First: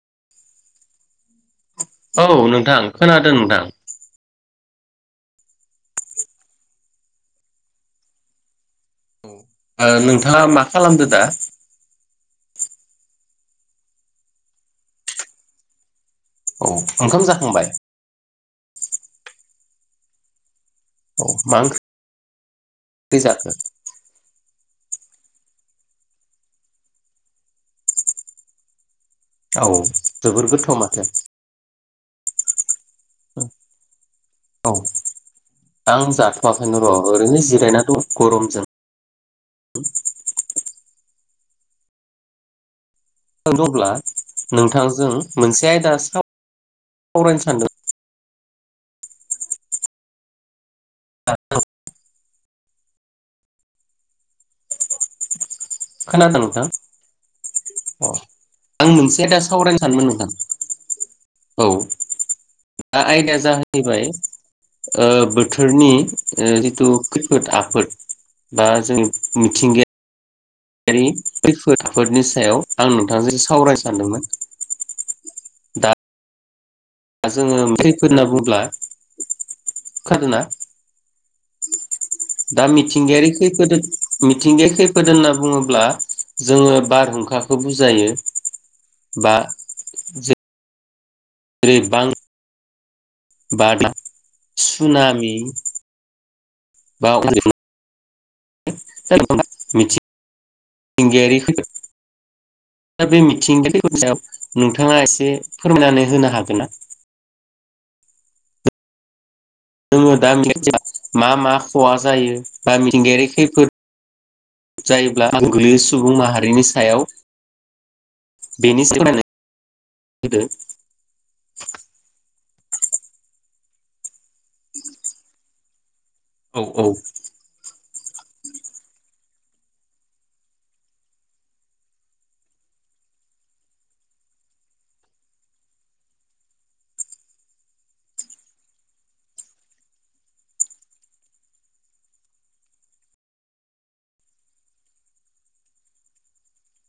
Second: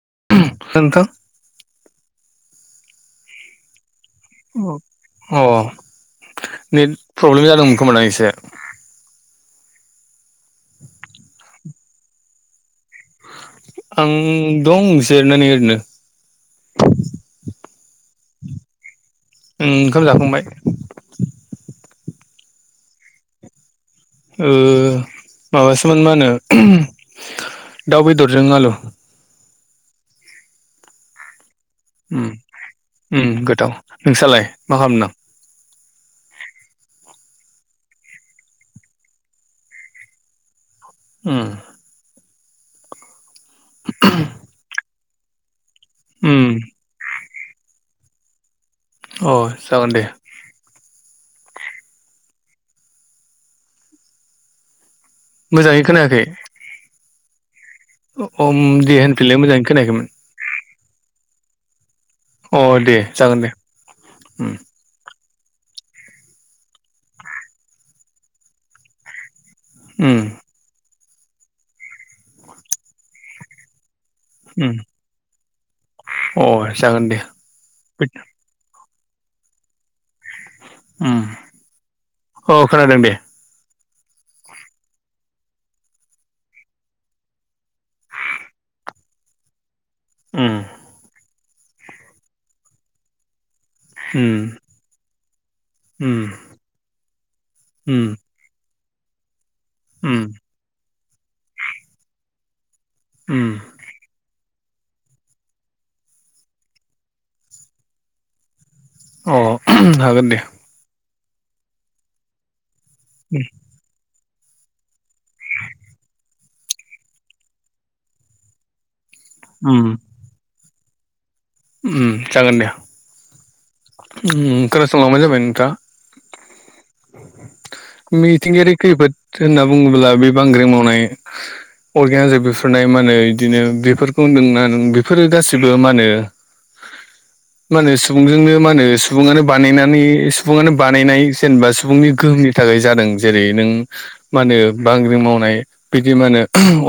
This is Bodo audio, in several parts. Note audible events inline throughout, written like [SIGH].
[UNINTELLIGIBLE] औ नोंथां खोनादों नोंथां औ औ नेट प्रब्लेम जादोंमोन खोमादां एसे ओ नोंथाङा मा खालामदो दा आं दंस जेरायनानै ओरैनो औ ओंखाम जाखांबाय ओं ओंखाम जाखांबाय गोजा ओ माबासोमोन मा होनो दाउ बेदरजों आलु औ जोबोर गोथाव माथो उम उम गोथाव नोंस्रालाय औ मा खालामदों आं जाथ'वाखैनो र' ओरैनो जिरायना दं गरमजों [INAUDIBLE] ओम [UNINTELLIGIBLE] नोंथांजों मोनसे आयदा उम सावरायनो सानदों अ जागोन दे [UNINTELLIGIBLE] मोजाङै खोनायाखै खोनादों नोंथां अ आं दे मोनसे होनफिनलाय दा मोजाङै सावरायनो खोनायाखैमोन सानदों नोंथां औ अ दे दा जागोन आयदाया दे जाहैबाय ओ उम बो बोथोरनि जिथु खैफोद आफोद बा जों मिथिंगाया उम [UNINTELLIGIBLE] खैफोद आफोदनि सायाव आं नोंथांजों सावराय सानदोंमोन उम अ जागोन दे दा जोङो खैफोद होनना बुंब्ला खोनादोंना उम अ दा खोनादों दे मिथिंगायारि खैफोद मिथिंगाया खैफोद होनना बुङोब्ला जोङो बारहुंखाखौ बुजायो बा ओम जेरै बां बा उम सुबनामि उम [UNINTELLIGIBLE] उम [UNINTELLIGIBLE] उम मिथिंगायारि खै दा बे उम मिथिंगाफोरनि सायाव नोंथाङा एसे फोरमायना होनो हागोन ना औ जोङो दा [UNINTELLIGIBLE] मा मा खहा जायो बा मिथिंगायारिारि खैफोद जायोब्ला गोहोम गोलैै सुबुं माहारिनि सायाव बेनि [UNINTELLIGIBLE] उम होदो उम जागोन दे खोनासंलांबानो जाबाय नोंथाङा औ औ मिथिंगायारि खैफोद होनना बुङोब्ला बे बांग्रि मावनाय अरगें हाजो बेरफुनाय मा होनो इदिनो बेफोरखौ होनदोंना नों बेफोरो गासिबो मा होनो मा होनो सुबुंजोंनो मा होनो सुबुङानो बानायनानै सुबुङानो बानायनाय जेनेबा सुबुंनि गोहोमनि थाखाय जादों जेरै नों मा होनो बांग्रि मावनाय बिदि मा होनो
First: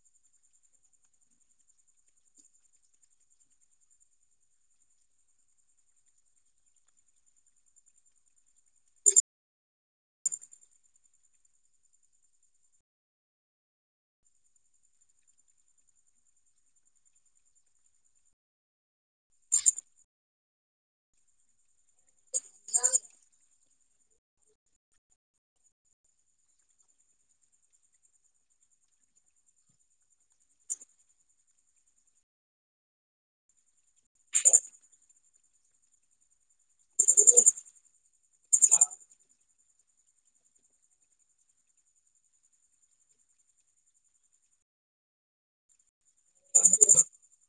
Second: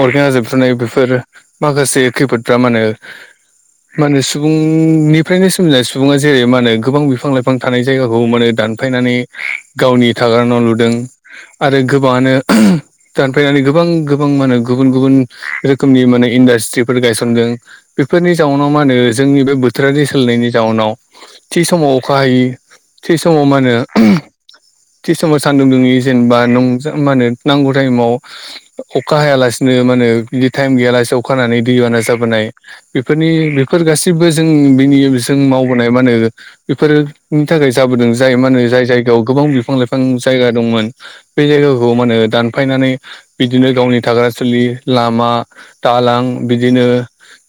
अरगें हाजो फ्रुनाय बेफोर माखासे खैफोदफ्रा मा होनो मा होनो सुबुंनिफ्रायनो सोमजिनाय सुबुङा जेरै मा नो गोबां बिफां लाइफां थानाय जायगाखौ माने दानफायनानै गावनि थाग्रा न' लुदों। आरो गोबाङानो दानफायनानै गोबां गोबां मा होनो गुबुन गुबुन रोखोमनि माने इनडास स्थ्रितफोर‌ गायसनदों बेफोरनि जाउनाव मा होनो जोंनि बे बोथोरारि सोलायनायनि जाउनाव थि समाव अखा हायै थि समाव मा होनो थि समाव सान्दुं दुङिनि जेनेबा नं मा होनो नांगौ टाइमाव अखा हायालासिनो मा होनो बिदि टाइम गैयालासेनो अखा हानानै दै बाना जाबोनाय बेनि बेफोर गासिबो जों बिनि जों मावबोनाय मा होनो बेफोरोनि थाखाय जाबोदों जाय मा होनो जाय जायगायाव गोबां बिफां लाइफां जायगा दंमोन बे जायगाखौ मा होनो दानफायनानै बिदिनो गावनि थाग्रा सुलि लामा दालां बिदिनो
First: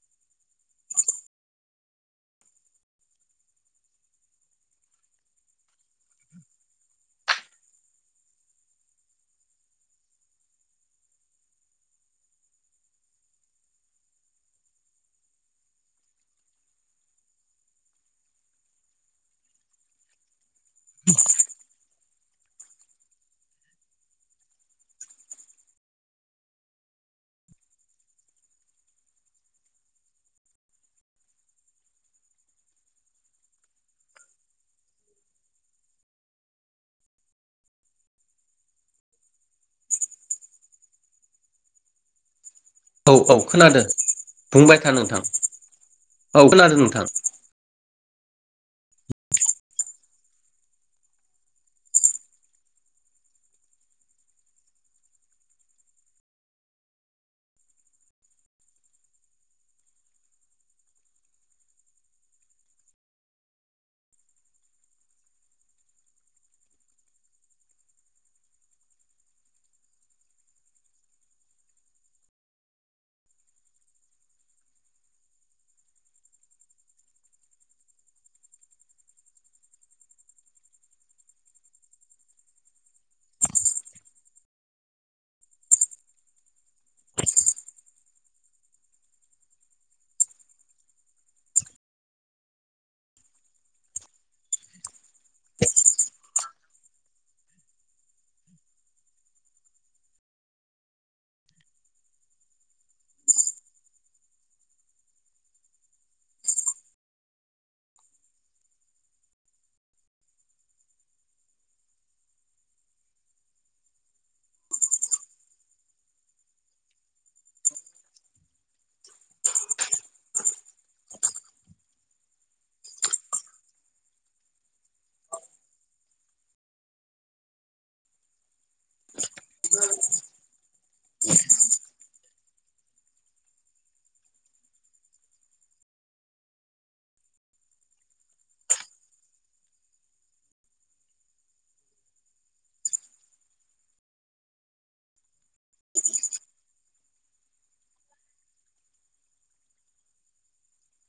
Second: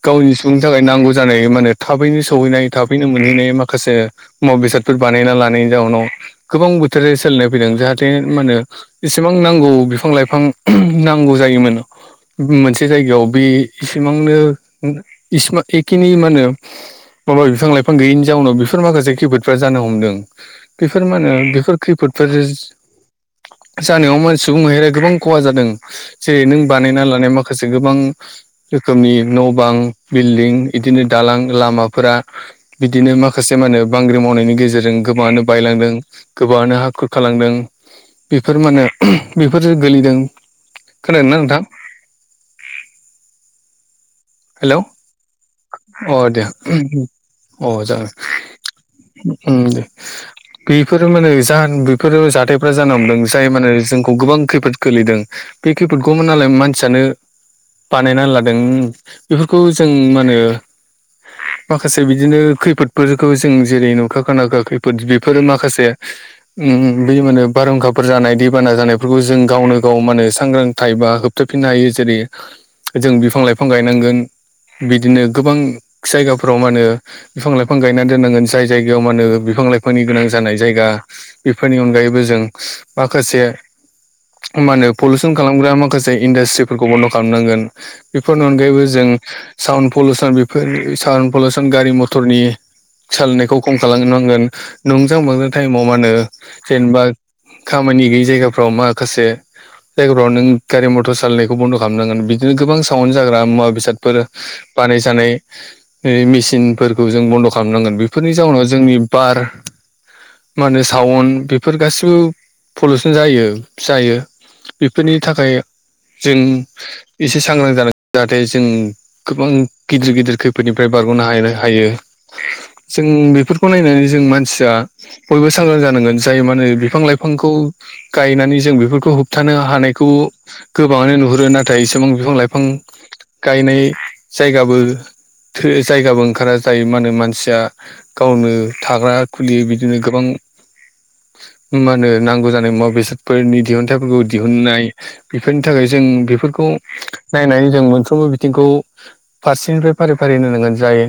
गावनि सुबुंनि थाखाय नांगौ जानाय मानो थाबैनो सौहैनाय थाबैनो मोनहैनाय मा खासे मुवा बेसादफोर बानायना लानायनि जाउनाव गोबां बोथोर सोलायनाय फैदों जाहाथे मानो इसेबां नांगौ बिफां लाइफां नांगौ जायोमोन मोनसे जायगायाव बे इसिबांनो [UNINTELLIGIBLE] एखिनि मा होनो माबा बिफां लाइफां गैयैनि जाउनाव बे फोर माखासे खैफोदफ्रा जानो हमदों बेफोर मा होनो बेफोर खैफोदफोर जानायाव मा सुबुं माहारिया गोबां खहा जादों जेरै नों बानायना लानाय माखासे गोबां रोखोमनि न' बां बिल्दिं इदिनो दालां लामाफोरा बिदिनो मा माखासे मा होनो बांग्रि मावनायनि गेजेरजों गोबाङानो बायलांदों गोबाङानो हाखुरखालांदों। बेफोर मानो बेफोरजो गोलैदों। खोनादोंना नोंथां? औ औ खोनादो। हेलौ अ औ दे खोनादों नोंथां अ जागोन। उम दे बेफोरो मानो जा बेफोर जाथायफ्रा जानो हमदों जाय मानो जोंखौ गोबां खैफोद खोलैदों। बे खैफोदखौ नालाय मानसियानो बानायना लादों उम। बेफोरखौ जों मा होनो माखासे बिदिनो खैफोदफोरखौ जों जेरै नुखा खोनाखा खैफोद बेफोरो माखासे उम बै मानो बारहुंखाफोर जानाय दैबाना जानायफोरखौ जों गावनो गाव माने सांग्रांथायबा होबथाबफिननो हायो जेरै जों बिफां लाइफां गायनांगोन। बिदिनो गोबां जायगाफोराव मानो बिफां लाइफां गायना दोननांगोन जाय जायगायाव मानो बिफां लाइ फांनि गोनां जानाय जायगा बेफोरनि अनगायैबो जों माखासे मा होनो पलुउसन खालामग्रा माखासे इन्डासट्रिफोरखौ बन्द' खालामनांगोन बेफोरनि अनगायैबो जों साउन्ड पलुउसन बेफोर साउन पलिउसन गारि मथरनि सालायनायखौ खम खालामनांगोन नंजां मांजां टाइमाव मा होनो जेनबा खामानि गैयि जायगाफ्राव माखासे जायगाफ्राव नों गारि मथर सालायनायखौ बन्द' खालामनांगोन बिदिनो गोबां सावन जाग्रा मुवा बेसाद फोर बानायजानाय मेसिनफोरखौ जों बन्द' खालामनांगोन बेफोरनि जाउनाव जोंनि बार मा होनो साावन बेफोर गासिबो पलिउसन जायो जायो। बेफोरनि थाखाय जों एसे सांग्रां जानाय जाहाथे जों गोबां गिदिर गिदिर खैफोदनिफ्राय बारग'नो हायनो हायो। जों बेफोरखौ नायनानै जों मानसिया बयबो सांग्रां जानांगोन जाय मानो बिफां लाइ फांखौ गायनानै जों बेफोरखौ होबथानो हानायखौ गोबाङानो नुहुरो नाथाय एसेबां बिफां लाइफां गायनाय जायगाबो थ जायगाबो ओंखारा जायो मा होनो मानसिया गावनो थाग्रा खुलि बिदिनो गोबां [INAUDIBLE] मा होनो नांगौ जानाय मुवा बेसादफोरनि दिहुनथाइफोरखौ दिहुनन्नाय बेफोरनि थाखाय जों बेफोरखौ नायनानै जों मोनफ्रोमबो बिथिंखौ फारसेनिफ्राय फारि फारि होन नांगोन जाय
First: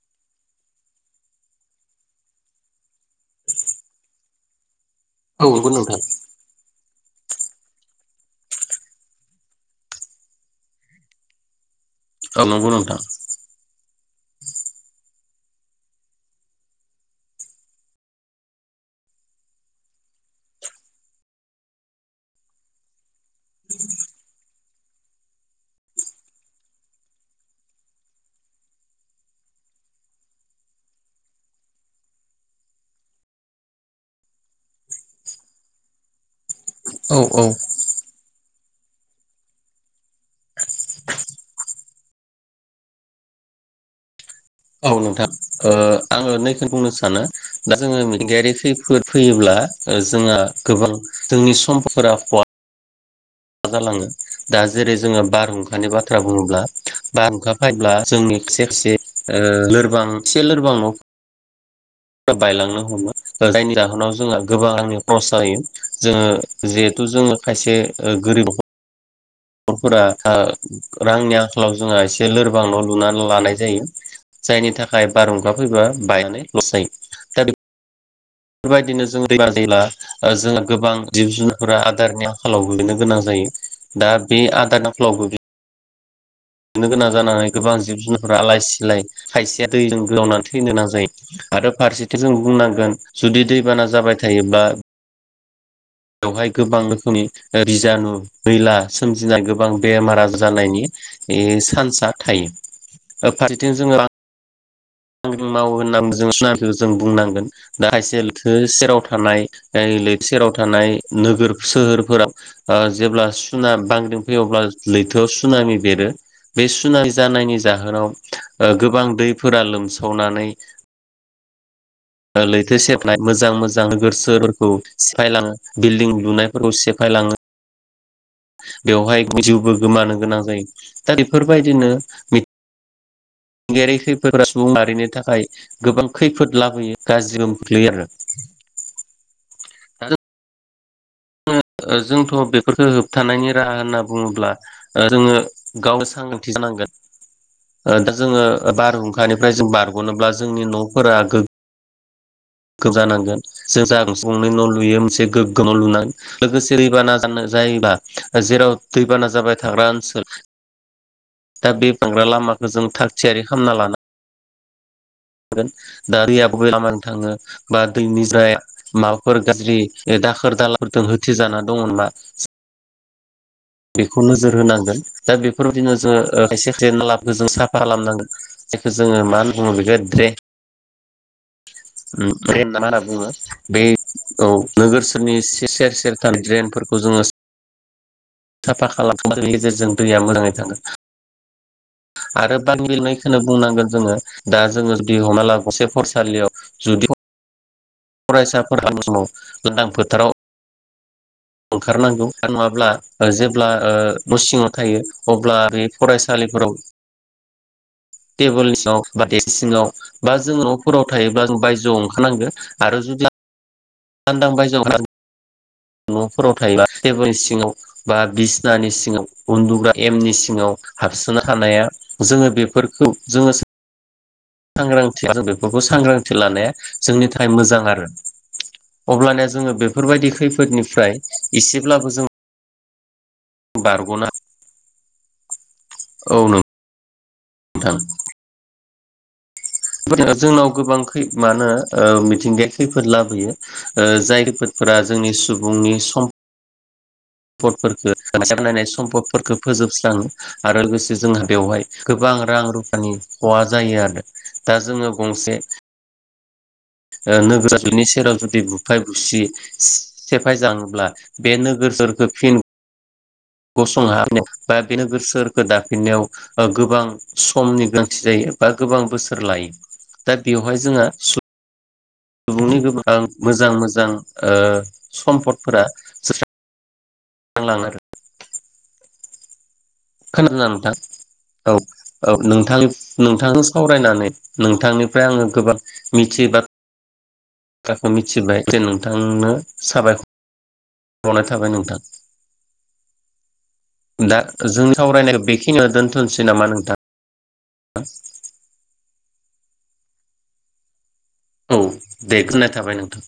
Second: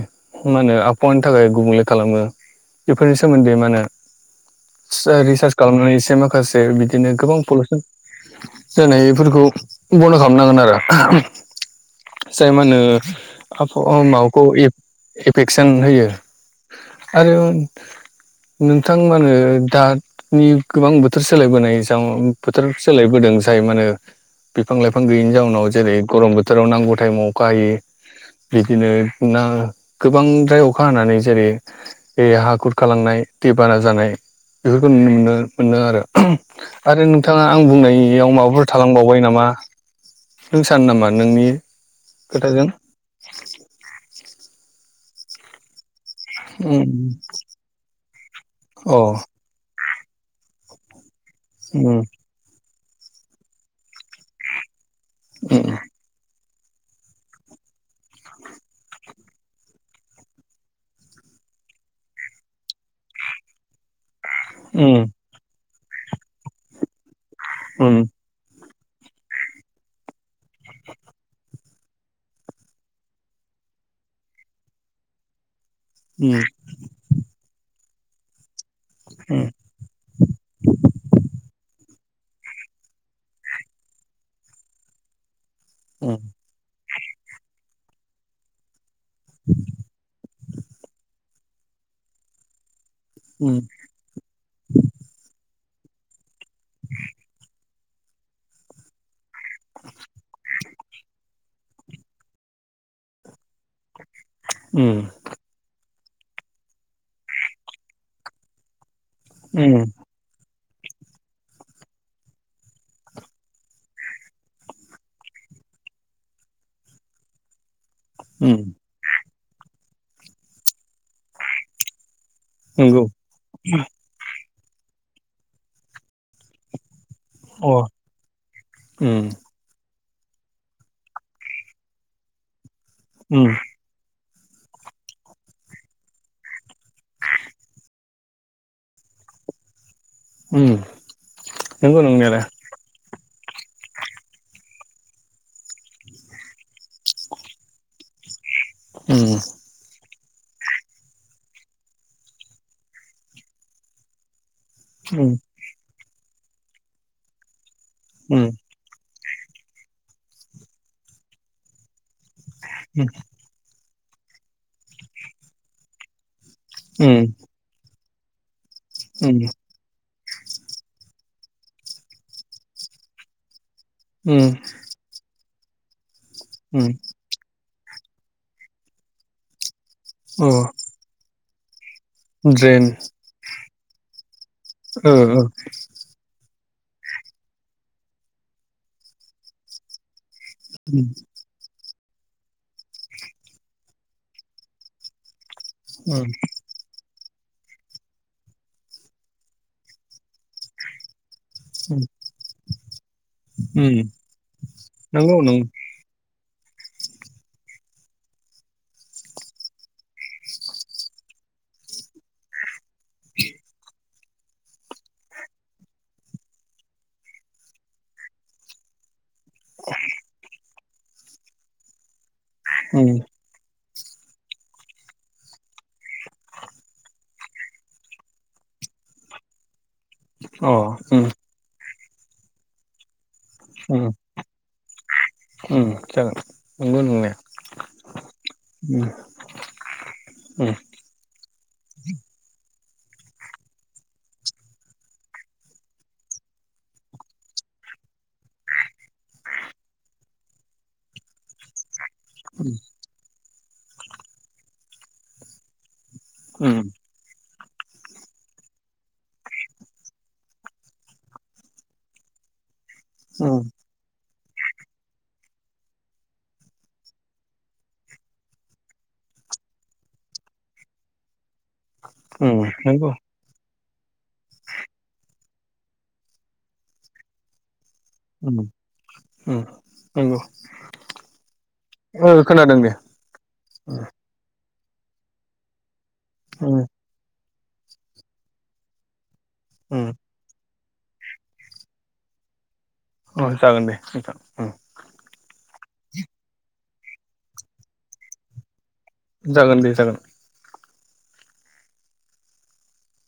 मा होनो आबहावानि थाखाय गुबुंले खालामो बेफोरनि सोमोन्दै मा होनो औ रिसार्च नंगौ खालामनानै नोंथां एसे माखासे बिदि बिदिनो गोबां पलिउसन जानाय बेफोरखौ बन्द' खालामनांगोन आरो औ जाय मा नंगौ होनो नोंथां आबहावा माबाखौ एफेकसन होयो आरो नोंथां मानो दानि गोबां बोथोर सोलायबोनाय बोथोर सोलायबोदों जाय माने बिफां लाइफां गैयैनि जाउनाव जेरै गरम बोथोराव नांगौ टाइमाव अखा हायोै बिदिनो ना गोबांद्राय अखा हानानै जेरै हाखुरखालांनाय दैबाना जानाय बेफोरखौ नुनो मोन मोनो आरो आरो औ नोंथाङा औ आं बुंनायनियाव माबाफोर थालांबावबाय नामा नों सानो नामा नोंनि [UNINTELLIGIBLE] औ नोंथां आङो नैखौ उम बुंनो सानो दा जोङोगारि अ खैफोद फैयोब्ला जोंहा गोबां जोंनि उम समफोरा [UNINTELLIGIBLE] जालाङो दा जेरै जोङो उम बारहुंखानि बाथ्रा बुङोब्ला बारहुंखा फैब्ला जोंनि खिसे खायसे लोरबां एसे लोरबां न' बायलांनो हमो जायनि जाहोनाव जोंहा गोबांनि खरसा जायो जोङो जिहेथु जोङो खायसे उम [UNINTELLIGIBLE] न'खरफोरा रांनि आंखालाव जोंहा एसे लोरबां न' लुनानै लानाय जायो जायनि थाखाय बारहुंखा फैबाबायनानै लस जायो दा बेफोरबायदिनो जों दैमा दैला जोंहा गोबां जिब जुनारफोरा आदारनि आंखालावबोनो गोनां जायो दा बे आदारनि आंखालावबो औ नो गोनां जानानै गोबां जिब जुनारफोरा आलाय सिलाय खायसेया दैजों गोजावनानै थैनो गोनां जायो आरो फारसेथिं जों बुंनांगोन जुदि उम दैबाना जाबाय थायोब्ला बेवहाय गोबां रोखोमनि बिजानु मैला दिना गोबां बेमार आजार जानायनि चान्स थायो फारसेथिं जोङो उम उम मावो होननानै जोंखौ जों बुंनांगोन दा हायसेलथो सेराव थ थानाय उम लबसे राव थानाय थानाय नोगोर सोहोरफोराव जेब्ला सुना बांग्रिं फैयो अब्ला लैथोआव सुना बेरो बे सुनाय जानायनि जाहोनाव उम गोबां दैफोरा लोमसावनानै लैथो नंगौ सेरनाय मोजां मोजां नोगोर सोहोराव सिफायलाङो बिल्डिं लुनायफोरखौ सिफायलाङो अ बेवहाय उम जिउबो गोमानो गोनां जायो दा बेफोरबायदिनो उम [UNINTELLIGIBLE] खैफोदा सुबुं माहारिनि थाखाय गोबां खैफोद लाबोयो गाज्रिबो खोख्लैयो आरो [INAUDIBLE] उ जोंथ' बेफोरखौ होबथानायनि राहा होनना बुङोब्ला जोङो गावनो सांग्रांथि जानांगोन दा जोङो उम बारहुंखानिफ्राय जों बारग'नोब्ला जोंनि न'फोरा गो जानांगोन जों ज नु मोनसे उम गोग्गोमाव लु लोगोसे दैबाना जायोब उम जेराव दैाना जाबाय थाग्रा ओनसोल दा बे बांग्रा लामाखौ जों थाग थियारि खालामना लानो गोन दा दैआ बबे लामानि उम थाङो बा दैनिफ्राय माबाफोर उम गाज्रि बे दाखोर दालाजों होथिजाना दङ नामा बेखौ उम नोजोर होनांगोन दा बेफोरबायदिनो जों खायसे उम खायना लाबखौ जों साफ खालामनांगोन जायखौ जोङो मा होनना बुङो बेखौ अ द्रे ड्रेन नना मा बुङो बे औ नोगोर ओ सोरनि सेर सेर थानाय ड्रेन फोरखौ जोङो साफा खालामनायनि गेजेरजों दैया मोजाङै थागोन उम आरो बान बिलनायखौ बुंनांगोन जोङो दा जोङो बिहना लाबो गंसे फरायसालियाव जुदि फरायसाफोरा आं समाव गोनां फोथाराव उम ओंखारनांगौ नङाब्ला जेब्ला ओ उम न' सिङाव थायो नंगौ अब्ला नों बे फरायसा तालिपुराव [INAUDIBLE] टेबोल सिङाव बा देक्स सिङाव बा जों न'फोराव थायोब्ला बायजोआव ओंखारनांगोन आरो जुदि लानदां बायजोआव न'फोराव थायोबा टेबोलनि सिङाव बा बिसनानि सिङाव उन्दुग्रा एमनि सिङाव हाबसोना थानाया जोङो बेफोरखौ उम जोङो सांग्रां बेफोरखौ सांग्रांथि लानाया जोंनि थाखाय मोजां आरो अब्लाना जोङो बेफोरबायदि अ खैफोदनिफ्राय उम एसेब्लाबो जों बारग'ना ओं जागोन नंगौ नंनाया नोंथां जोंनाव उम गोबांखै मा होनो ओ मिथिंगाया खैफोद लाबोयो ओ जाय खैफोदफोरा जोंनि सुबुंनि सम पदफोरखो बनायनाय सम्पदफोरखो फोजोबस्राङो आरो लोगोसे जोंहा बेवहाय गोबां रां उम रुफानि ख'हा जायो आरो दा जोङो गंसे ओम ओ नोगोरारिनि सेराव जुदि बुफाय बुसि सेफाय जाङोब्ला बे नोगोर फोरखो फिन उम गसं हान [UNINTELLIGIBLE] दा बे नोगोर सोहोरखौ दाफिननायाव ओ गोबां समनि गोनांथि जायो बा गोबां बोसोर लायो । दा बेवहाय जोंहा सु उम सुबुंनि नंगौ गोबां मोजां मोजां मोजां ओ सम्पदफोरा [UNINTELLIGIBLE] लाङो ओम ओम खोनादोना नोंथां औ औ ओ नोंथां खोनादों दे नोंथांजों सावरायनानै नोंथांनिफ्राय आङो गोबां मिथियै बाथ्रा उम खौ मिथिबाय जे नोंथांनो उम साबायख'र बावनाय थाबाय नोंथां अ जागोन दे नोंथां दा उम जोंनि सावरायनायखौ बेखि खिनियाव दोनथ'नोसै नामा नोंथां? जागोन दे जागोन । औ दे गोननाय थाबाय नोंथां